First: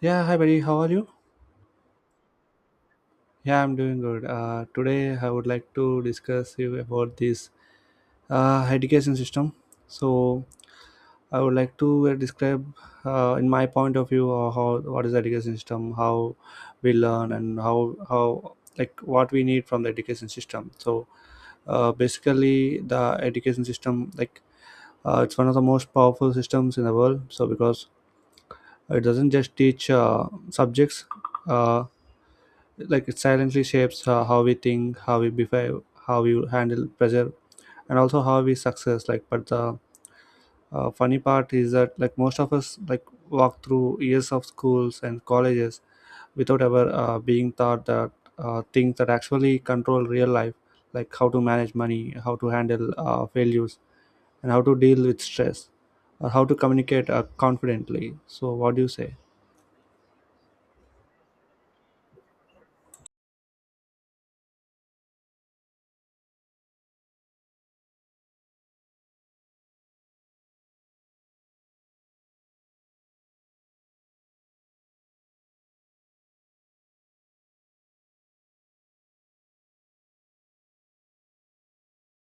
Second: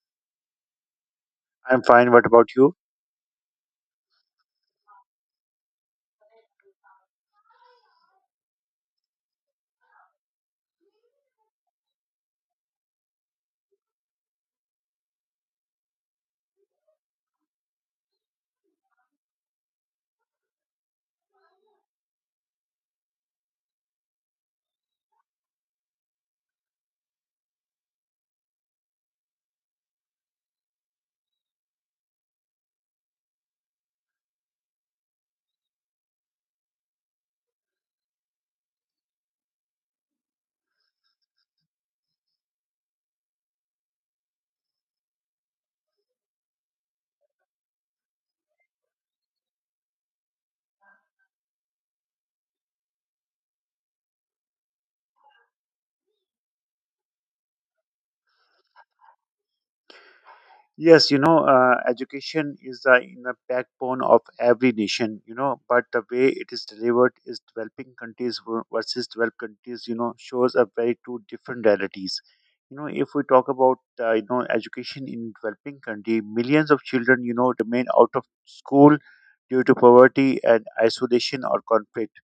Yeah, hi buddy, how are you? I'm fine. What about you? Yeah, I'm doing good. Today I would like to discuss you about this education system. So I would like to describe, in my point of view, how what is the education system, how we learn, and how like what we need from the education system. So basically, the education system like it's one of the most powerful systems in the world. So because it doesn't just teach subjects. Uh, like it silently shapes how we think, how we behave, how we handle pressure, and also how we success, like, but the funny part is that, like, most of us, like, walk through years of schools and colleges without ever being taught that things that actually control real life, like how to manage money, how to handle failures, and how to deal with stress, or how to communicate confidently. So what do you say? Yes, education is the inner backbone of every nation, but the way it is delivered is developing countries versus developed countries, shows a very two different realities. If we talk about, education in developing country, millions of children, remain out of school due to poverty and isolation or conflict.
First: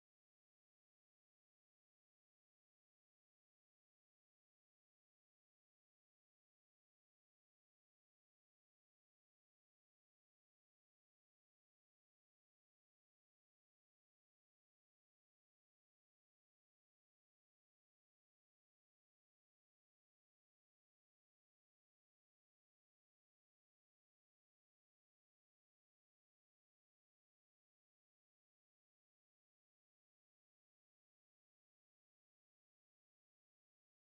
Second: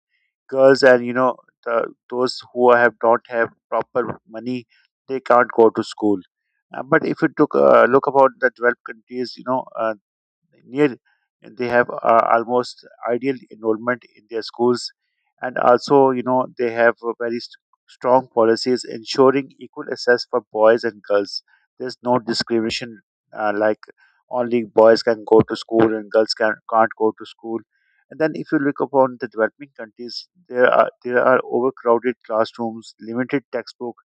Girls and those who have don't have proper money, they can't go to school. But if you took a look about the 12 countries, near, they have almost ideal enrollment in their schools. And also they have a very strong policies ensuring equal access for boys and girls. There's no discrimination, like only boys can go to school and girls can't go to school. And then if you look upon the developing countries, there are overcrowded classrooms, limited textbook,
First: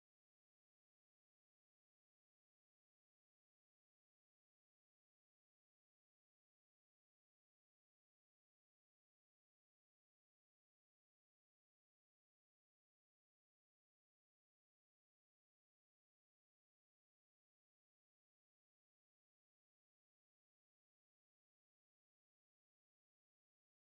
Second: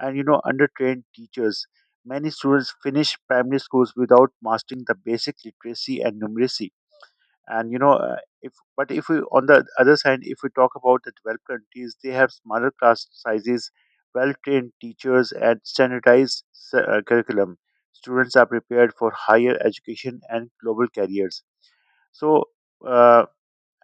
and undertrained teachers. Many students finish primary schools without mastering the basic literacy and numeracy. And if we on the other side, if we talk about the developed countries, they have smaller class sizes, well-trained teachers, and standardized curriculum. Students are prepared for higher education and global careers. So. Uh,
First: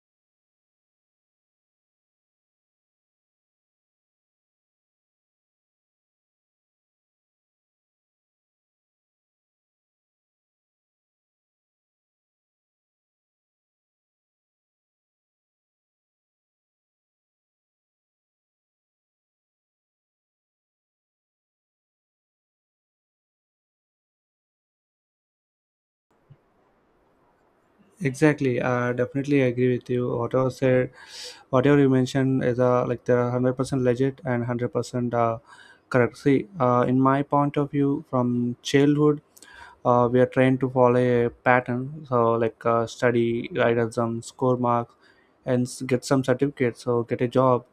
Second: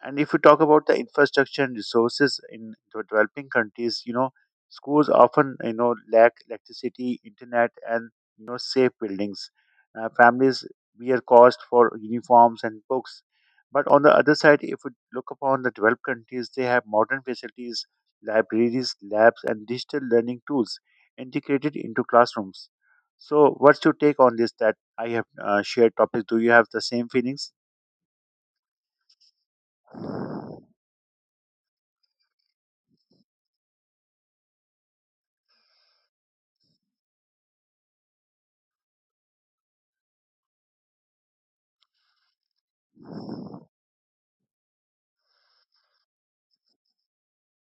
and if we talk about the infrastructure and resources in the developing countries, schools often, lack electricity, internet, and safe buildings. Families bear cost for uniforms and books. But on the other side, if we look upon the developed countries, they have modern facilities, libraries, labs, and digital learning tools integrated into classrooms. So, what's your take on this that I have shared topics? Do you have the same feelings? Exactly, I definitely agree with you. Whatever said, whatever you mentioned is like, there are 100% legit and 100% correct. See, in my point of view, from childhood, we are trained to follow a pattern. So like, study, write exams, score marks, and get some certificates. So get a job.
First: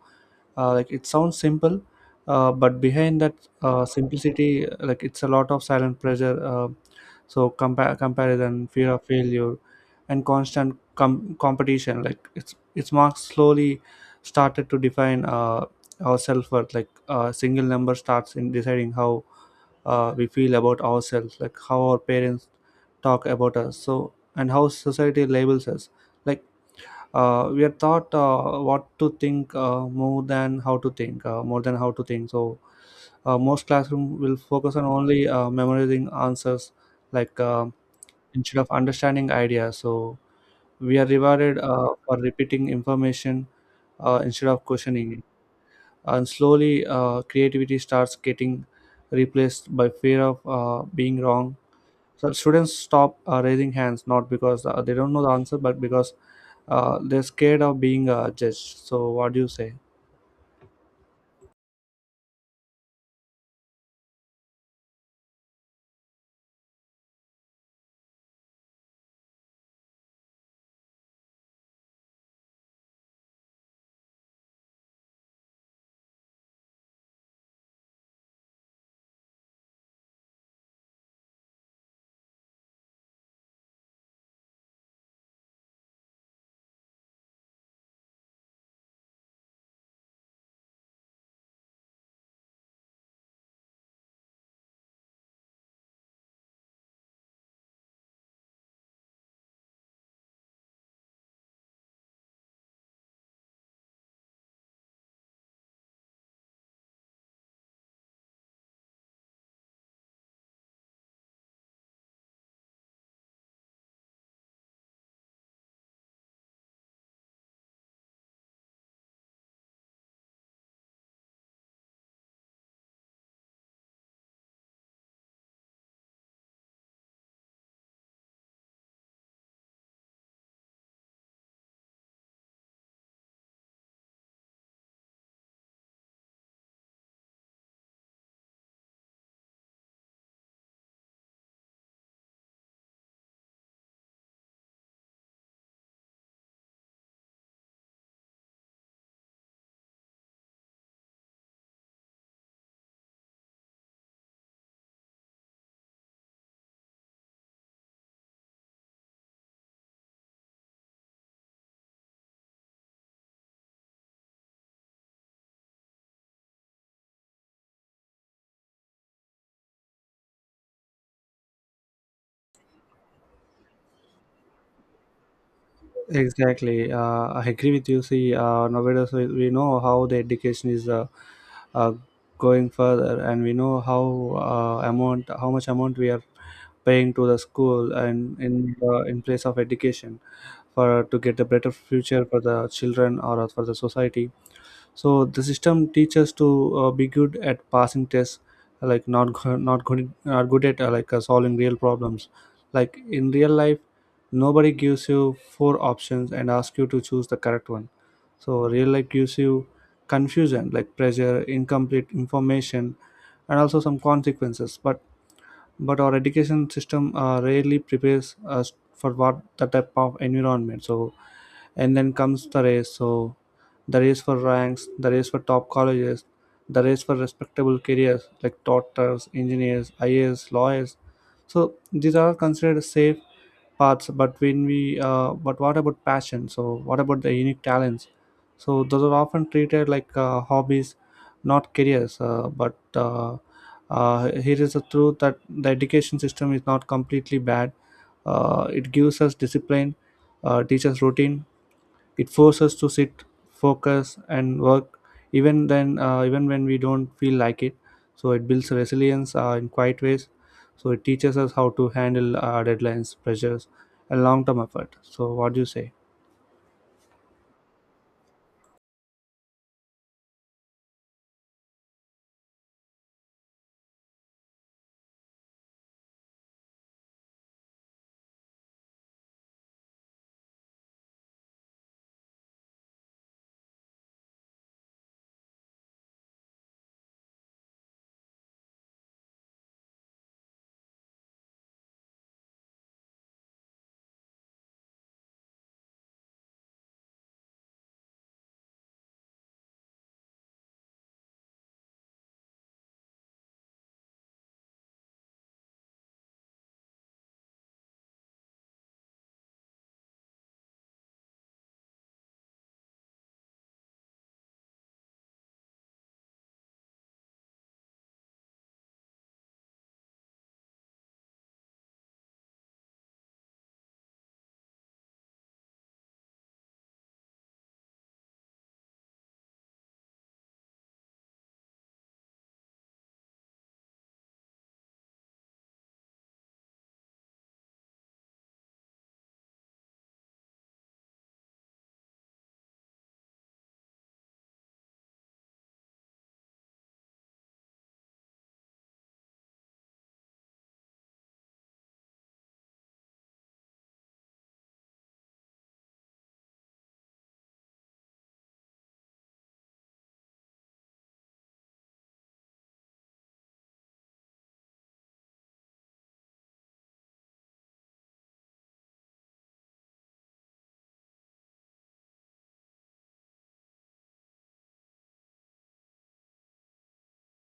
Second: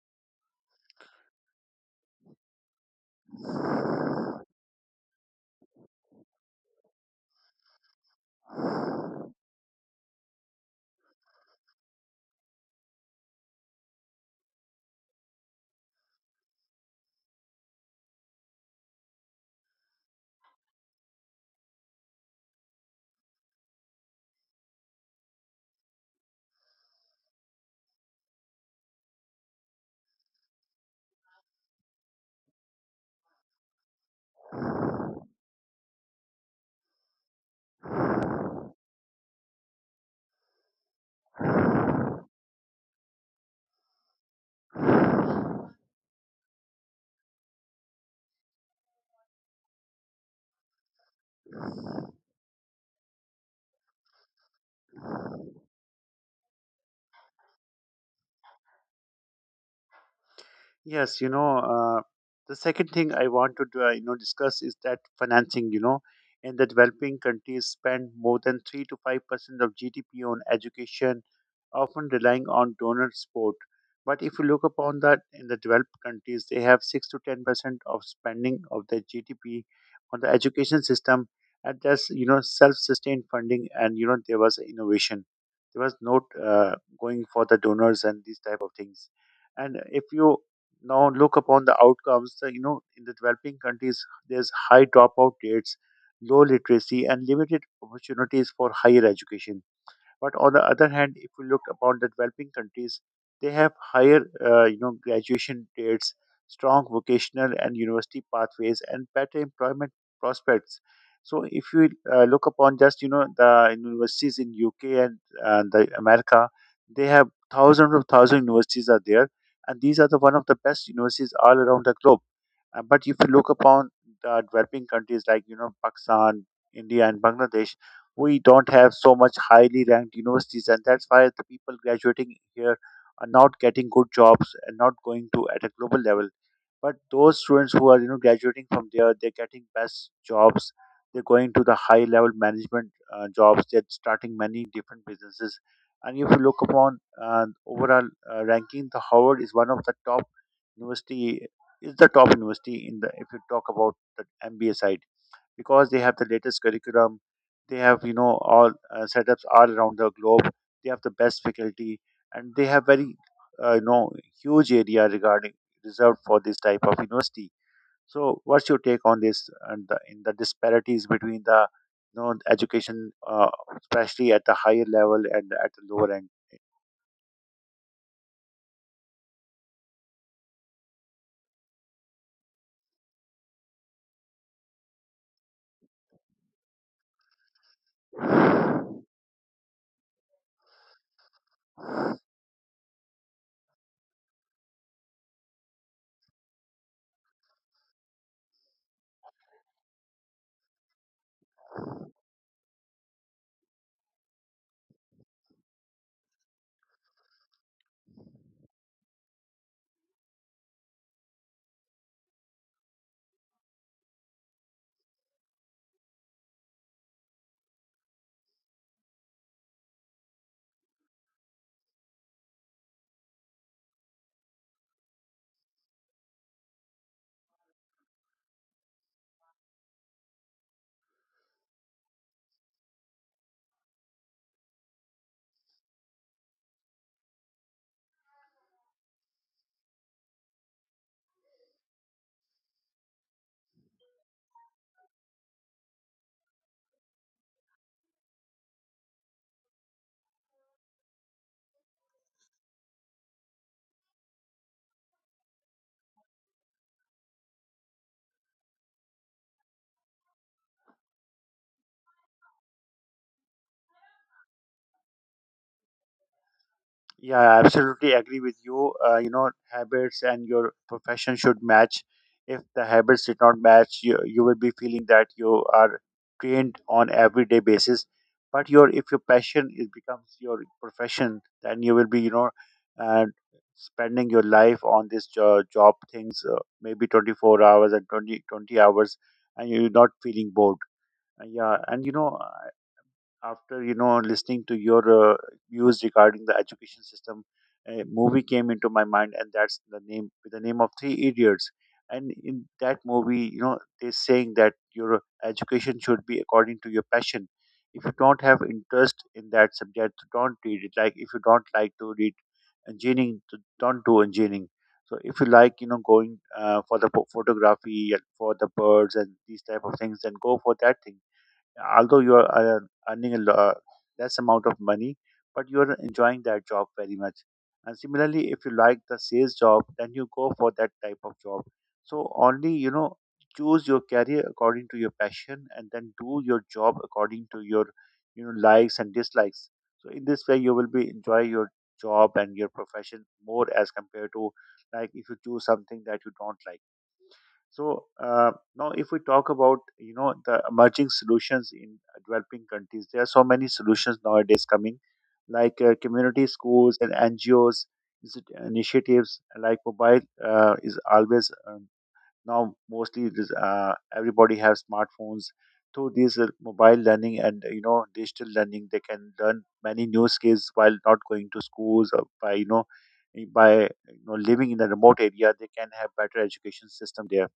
Like it sounds simple, but behind that simplicity, like, it's a lot of silent pressure. So comparison, fear of failure, and constant competition, like it's its marks slowly started to define our self-worth, like a single number starts in deciding how we feel about ourselves, like how our parents talk about us, so, and how society labels us, like we are taught what to think more than how to think. So most classroom will focus on only memorizing answers, like instead of understanding ideas. So we are rewarded for repeating information instead of questioning it. And slowly, creativity starts getting replaced by fear of being wrong. So students stop raising hands, not because they don't know the answer, but because they're scared of being judged. So, what do you say? Yes, the second thing I want to do, discuss is that financing. In the developing countries, spend more than 3 to 5% of GDP on education, often relying on donor support. But if you look upon that in the developed countries, they have 6 to 10% of spending of their GDP on the education system, and that's self-sustained funding, and there was innovation. There was not going for the donors and these type of things. And if you now look upon the outcomes. In the developing countries, there's high dropout rates, low literacy, and limited opportunities for higher education. But on the other hand, if you look upon the developing countries, they have higher, graduation rates, strong vocational and university pathways, and better employment prospects. So, if you look upon just the universities in UK and the America, they have thousands of thousand universities are there, and these are the one of the best universities all around the globe. But if you look upon the developing countries like Pakistan, India, and Bangladesh, we don't have so much highly ranked universities, and that's why the people graduating here are not getting good jobs and not going to at a global level. But those students who are graduating from there, they're getting best jobs. They're going to the high level management jobs. They're starting many different businesses. And if you look upon overall ranking, the Howard is one of the top university is the top university in the if you talk about the MBA side because they have the latest curriculum, they have all setups all around the globe, they have the best faculty, and they have very uh, you know huge area regarding reserved for this type of university. So, what's your take on this and in the disparities between the education, especially at the higher level and at the lower Exactly, I agree with you. See, nowadays we know how the education is uh, going further, and we know how amount, how much amount we are paying to the school, and end? in place of education, for to get a better future for the children or for the society. So the system teaches to be good at passing tests, like not good, not good at like solving real problems. Like in real life, nobody gives you four options and asks you to choose the correct one. So real life gives you confusion, like pressure, incomplete information, and also some consequences. But our education system rarely prepares us for what the type of environment. So and then comes the race. So the race for ranks, the race for top colleges, the race for respectable careers like doctors, engineers, ias, lawyers. So these are considered safe paths, but when we but what about passion? So what about the unique talents? So those are often treated like hobbies, not careers, but here is the truth, that the education system is not completely bad. It gives us discipline, teaches routine, it forces us to sit, focus, and work even then, even when we don't feel like it. So it builds resilience in quiet ways. So it teaches us how to handle deadlines, pressures, and long-term effort. So what do you say? Yeah, I absolutely agree with you. Habits and your profession should match. If the habits did not match, you will be feeling that you are trained on everyday basis. But your if your passion is becomes your profession, then you will be uh, spending your life on this job things, maybe 24 hours and 20 20 hours, and you're not feeling bored. Yeah, and after listening to your uh, views regarding the education system, a movie came into my mind and that's the name of Three Idiots. And in that movie they're saying that your education should be according to your passion. If you don't have interest in that subject, don't read it, like if you don't like to read engineering, don't do engineering. So if you like going for the photography and for the birds and these type of things, then go for that thing. Although you are earning a less amount of money, but you are enjoying that job very much. And similarly, if you like the sales job, then you go for that type of job. So only choose your career according to your passion, and then do your job according to your likes and dislikes. So in this way, you will be enjoy your job and your profession more as compared to like if you choose something that you don't like. So now, if we talk about the emerging solutions in developing countries, there are so many solutions nowadays coming, like community schools and NGOs initiatives. Like mobile is always now mostly it is, everybody has smartphones. Through these mobile learning and digital learning, they can learn many new skills while not going to schools or by you know living in a remote area, they can have better education system there.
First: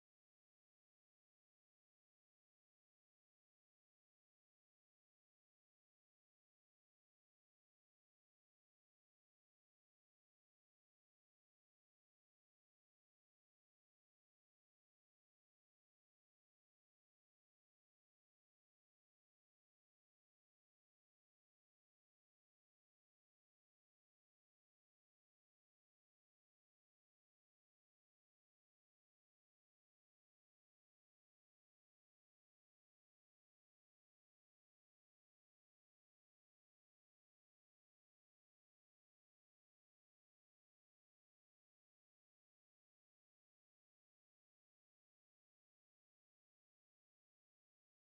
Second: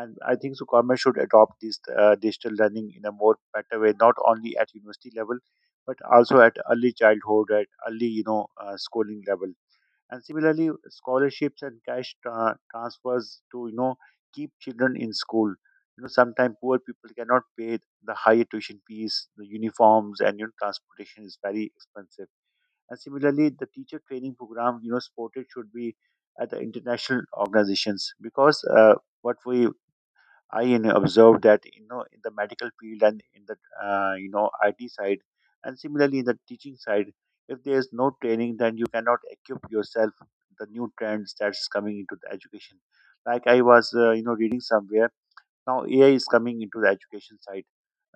And I think so government should adopt this digital learning in a more better way, not only at university level but also at early childhood at early schooling level. And similarly scholarships and cash transfers to keep children in school. Sometimes poor people cannot pay the higher tuition fees, the uniforms, and transportation is very expensive. And similarly the teacher training program supported should be at the international organizations because what we I observed that in the medical field and in the IT side, and similarly in the teaching side, if there is no training, then you cannot equip yourself the new trends that's coming into the education. Like I was reading somewhere now, AI is coming into the education side.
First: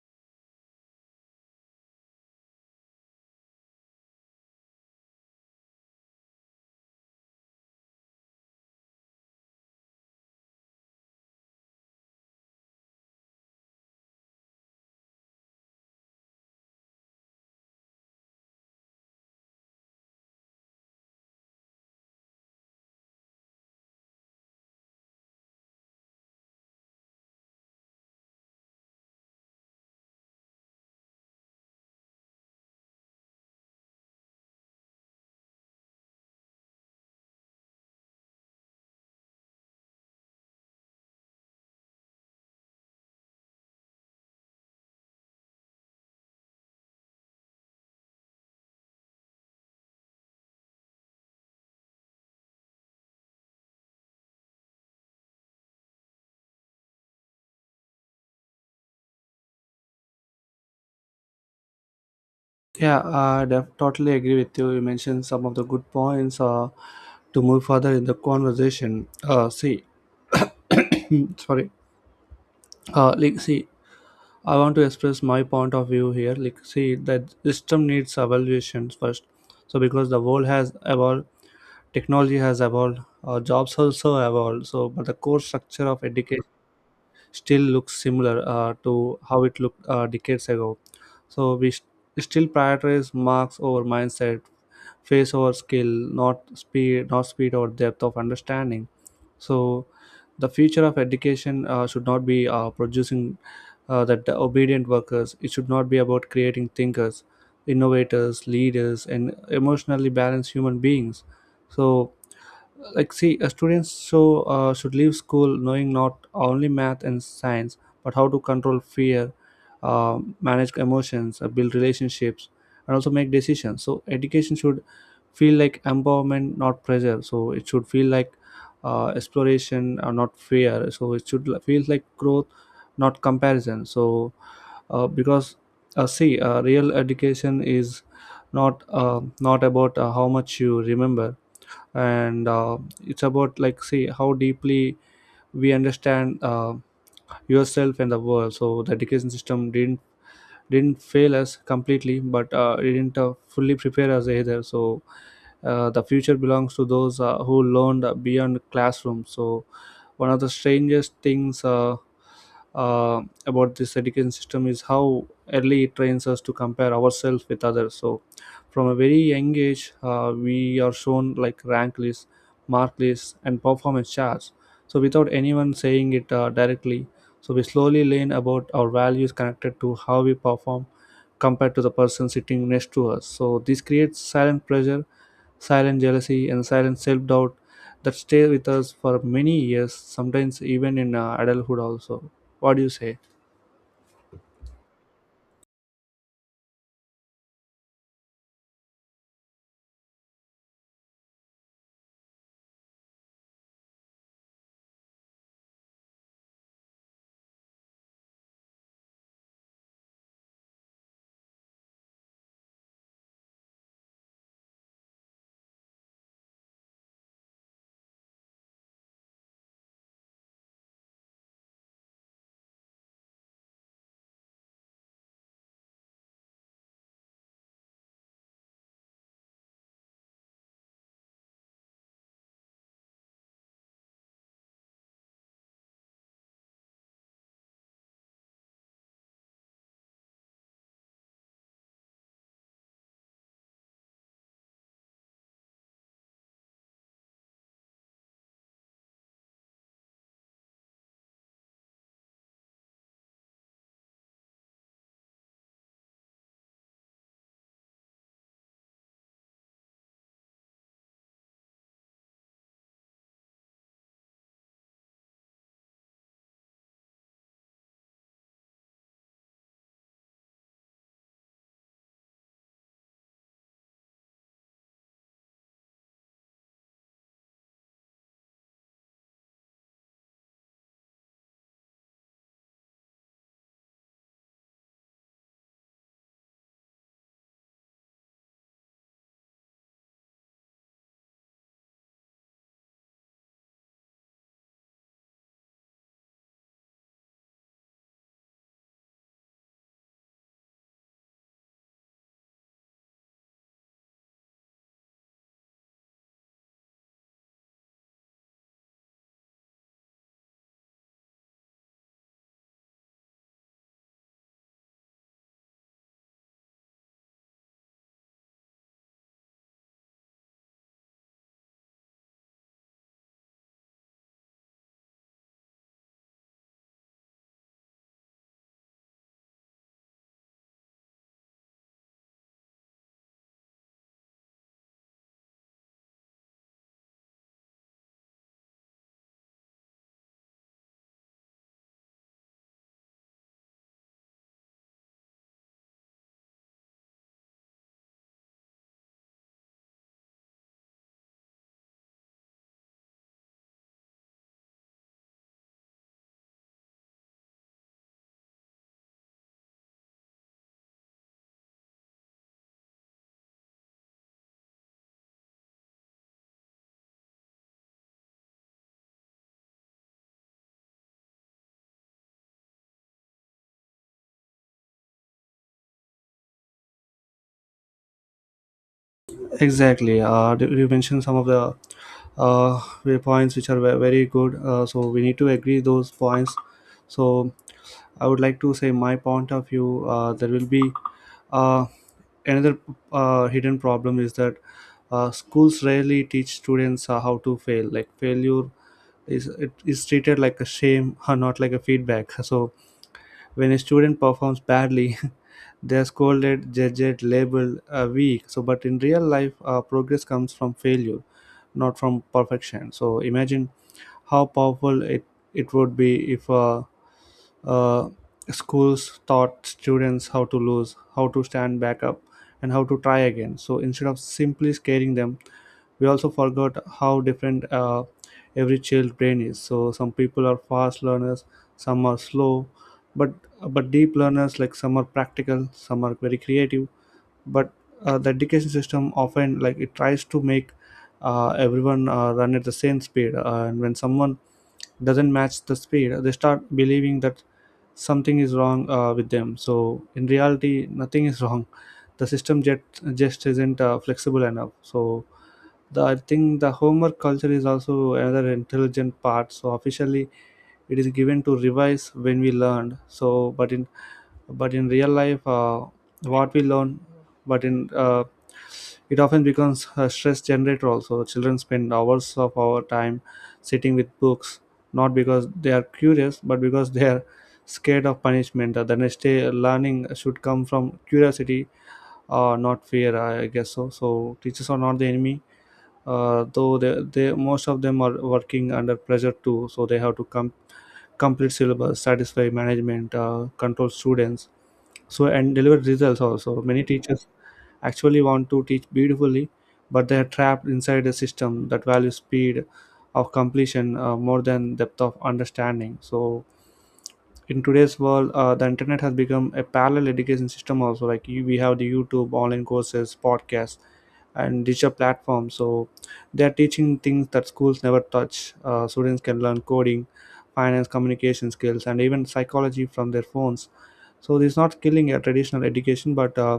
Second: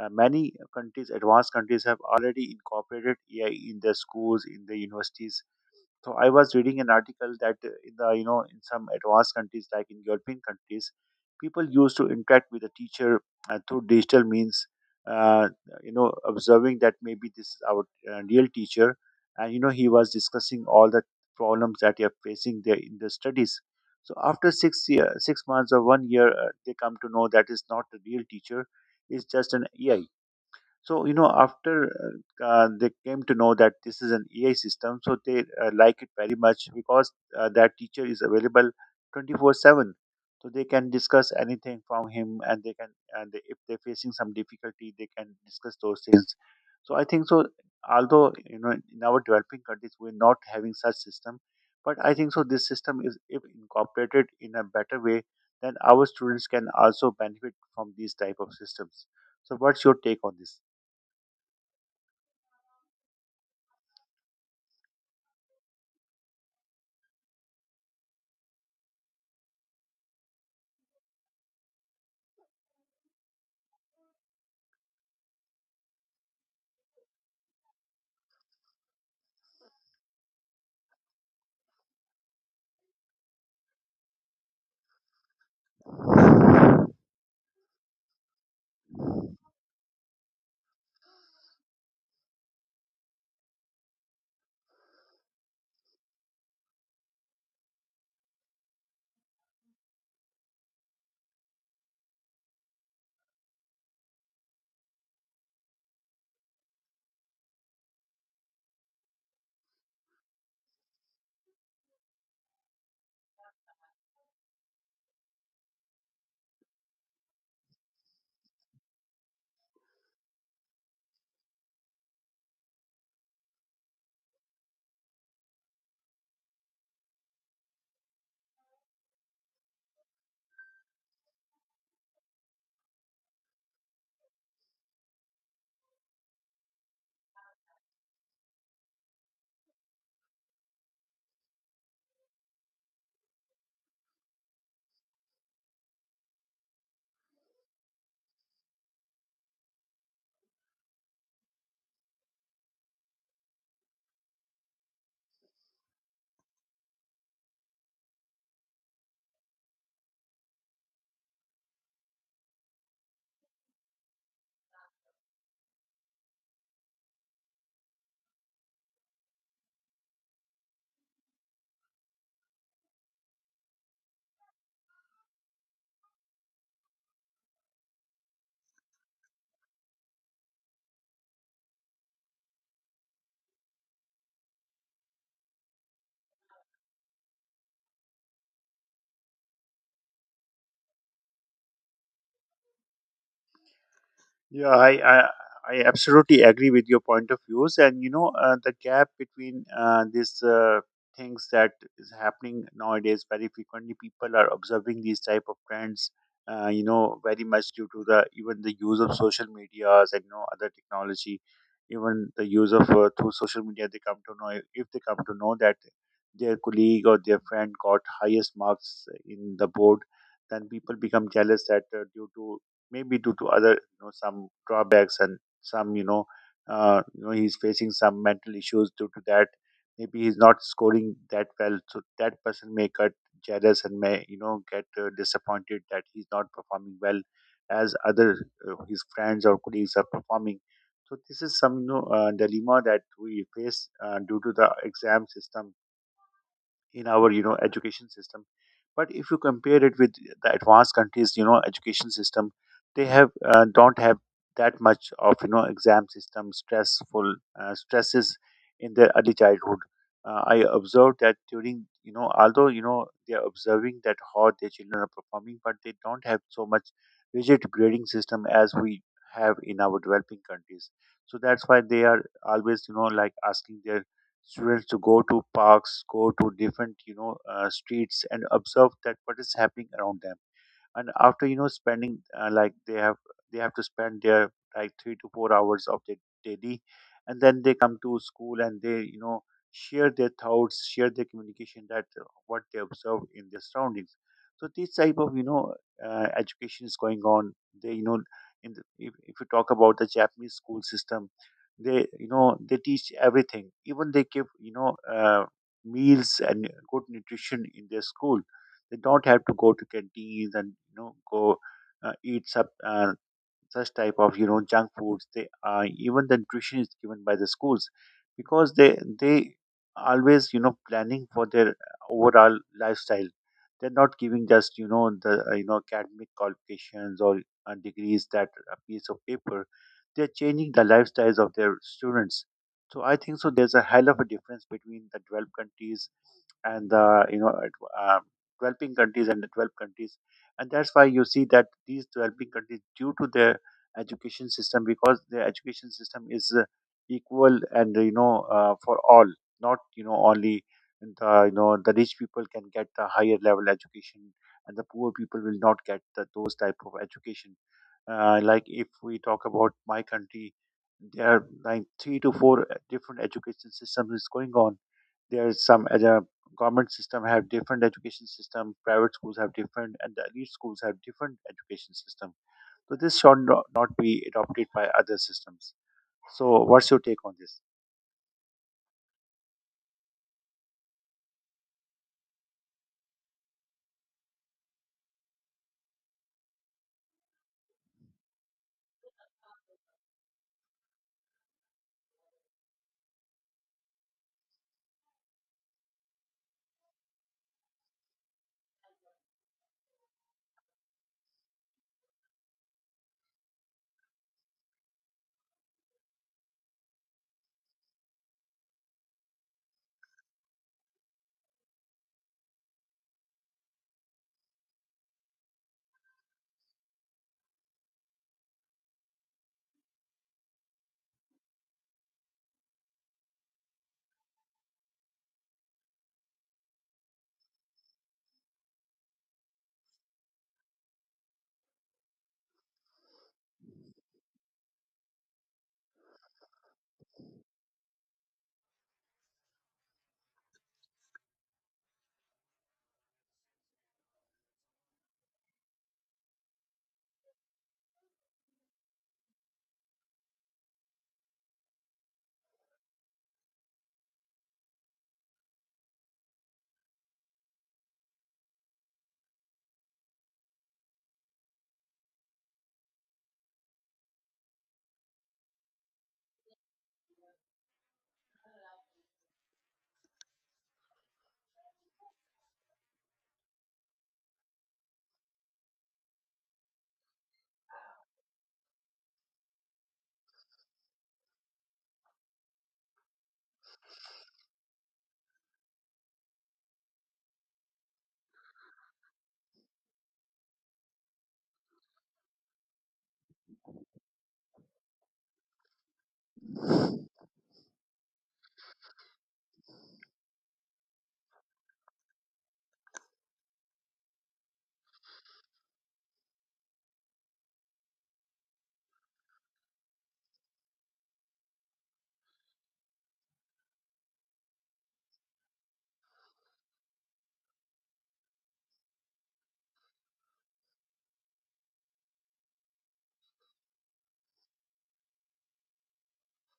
Many countries, advanced countries, have already incorporated AI in their schools, in the universities, so I was reading an article that in the you know in some advanced countries like in European countries, people used to interact with the teacher through digital means. Uh, Observing that maybe this is our real teacher, and he was discussing all the problems that you are facing there in the studies. So after 6 year, 6 months or 1 year, they come to know that is not the real teacher, it's just an AI. So after they came to know that this is an AI system, so they like it very much because that teacher is available 24/7. So they can discuss anything from him, and they can, and they, if they're facing some difficulty, they can discuss those things. So I think so. Although in our developing countries, we're not having such system, but I think so. This system is, if incorporated in a better way, then our students can also benefit from these type of systems. So, what's your take on this? Yeah, totally agree with you, you mentioned some of the good points, to move further in the conversation. See, sorry, like see, I want to express my point of view here. Like, see, the system needs evaluation first. So, because the world has evolved, technology has evolved, jobs also evolved. So, but the core structure of education still looks similar to how it looked decades ago. So, still prioritize marks over mindset, face over skill, not speed or depth of understanding. So the future of education should not be producing that obedient workers, it should not be about creating thinkers, innovators, leaders, and emotionally balanced human beings. So, like see, students should leave school knowing not only math and science, but how to control fear, manage emotions, build relationships, and also make decisions. So education should feel like empowerment, not pressure. So it should feel like exploration, or not fear. So it feel like growth, not comparison. So because see Real education is not about how much you remember, and it's about, like see, how deeply we understand yourself and the world. So the education system didn't fail us completely, but it didn't fully prepare us either. So the future belongs to those who learned beyond classroom. So one of the strangest things about this education system is how early it trains us to compare ourselves with others. So from a very young age, we are shown like rank lists, mark lists, and performance charts. So without anyone saying it directly, so we slowly learn about our values connected to how we perform compared to the person sitting next to us. So this creates silent pressure, silent jealousy, and silent self doubt that stay with us for many years, sometimes even in adulthood also. What do you say? Yeah, I absolutely agree with your point of views. And the gap between these things that is happening nowadays, very frequently people are observing these type of trends, very much due to the even the use of social medias and other technology, even the use of through social media, they come to know, if they come to know that their colleague or their friend got highest marks in the board, then people become jealous that due to maybe due to other some drawbacks and some he's facing some mental issues due to that, maybe he's not scoring that well, so that person may get jealous and may get disappointed that he's not performing well as other his friends or colleagues are performing. So this is some dilemma that we face due to the exam system in our education system. But if you compare it with the advanced countries education system, they have don't have that much of exam system stressful stresses in their early childhood. I observed that during although they are observing that how their children are performing, but they don't have so much rigid grading system as we have in our developing countries. So that's why they are always like asking their students to go to parks, go to different streets, and observe that what is happening around them. And after spending like they have to spend their like 3 to 4 hours of their daily, and then they come to school and they share their thoughts, share their communication that what they observe in their surroundings. So this type of education is going on. They, you know in the, if you talk about the Japanese school system, they they teach everything, even they give meals and good nutrition in their school. They don't have to go to canteens and go eat such type of junk foods. They even the nutrition is given by the schools, because they always planning for their overall lifestyle. They're not giving just the academic qualifications or degrees that a piece of paper. They're changing the lifestyles of their students. So I think so there's a hell of a difference between the developed countries and the you know ad- uh, developing countries and the developed countries. And that's why you see that these developing countries due to their education system, because their education system is equal and for all, not only the the rich people can get the higher level education, and the poor people will not get those type of education. Like if we talk about my country, there are like three to four different education systems is going on. There is some other government system have different education system, private schools have different, and the elite schools have different education system. So this should not be adopted by other systems. So what's your take on this? Exactly. You mentioned some of the way points which are very good. So we need to agree those points. So I would like to say my point of view. There will be uh, another hidden problem, is that schools rarely teach students how to fail, like failure is, it is treated like a shame or not like a feedback so when a student performs badly they are scolded, judged, labeled weak. So but in real life, progress comes from failure, not from perfection. So imagine how powerful it would be if uh, schools taught students how to lose, how to stand back up, and how to try again. So instead of simply scaring them, we also forgot how different every child brain is. So some people are fast learners, some are slow, but but deep learners, like some are practical, some are very creative. But the education system often, like it tries to make everyone run at the same speed, and when someone doesn't match the speed, they start believing that something is wrong with them. So in reality, nothing is wrong, the just isn't flexible enough. So the, I think the homework culture is also another intelligent part. So officially it is given to revise when we learned. So but in real life, what we learn but in it often becomes a stress generator. Also children spend hours of our time sitting with books, not because they are curious, but because they are scared of punishment. The next day, learning should come from curiosity, not fear, I guess. So so teachers are not the enemy, though they most of them are working under pressure too. So they have to complete syllabus, satisfy management, control students, so, and deliver results. Also many teachers actually want to teach beautifully, but they are trapped inside a system that values speed of completion more than depth of understanding. So in today's world, the internet has become a parallel education system also, like you, we have the youtube, online courses, podcasts, and digital platforms. So they are teaching things that schools never touch. Students can learn coding, finance, communication skills, and even psychology from their phones. So this is not killing a traditional education, but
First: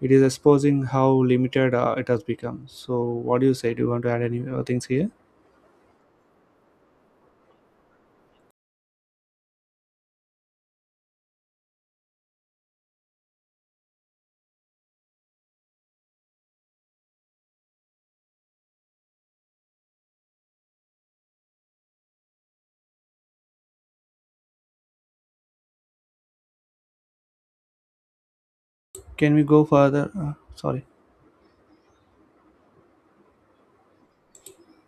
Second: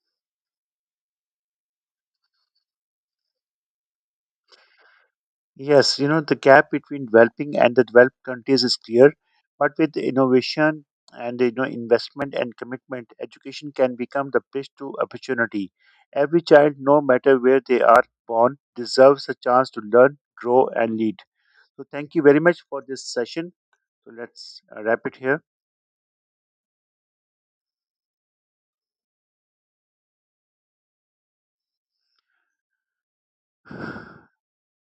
it is exposing how limited it has become. So what do you say, do you want to add any things here? Yes, the gap between developing and the developed countries is clear, but with innovation and investment and commitment, education can become the bridge to opportunity. Every child, no matter where they are born, deserves a chance to learn, grow, and lead. So thank you very much for this session. So let's wrap it here. Can we go further? Sorry.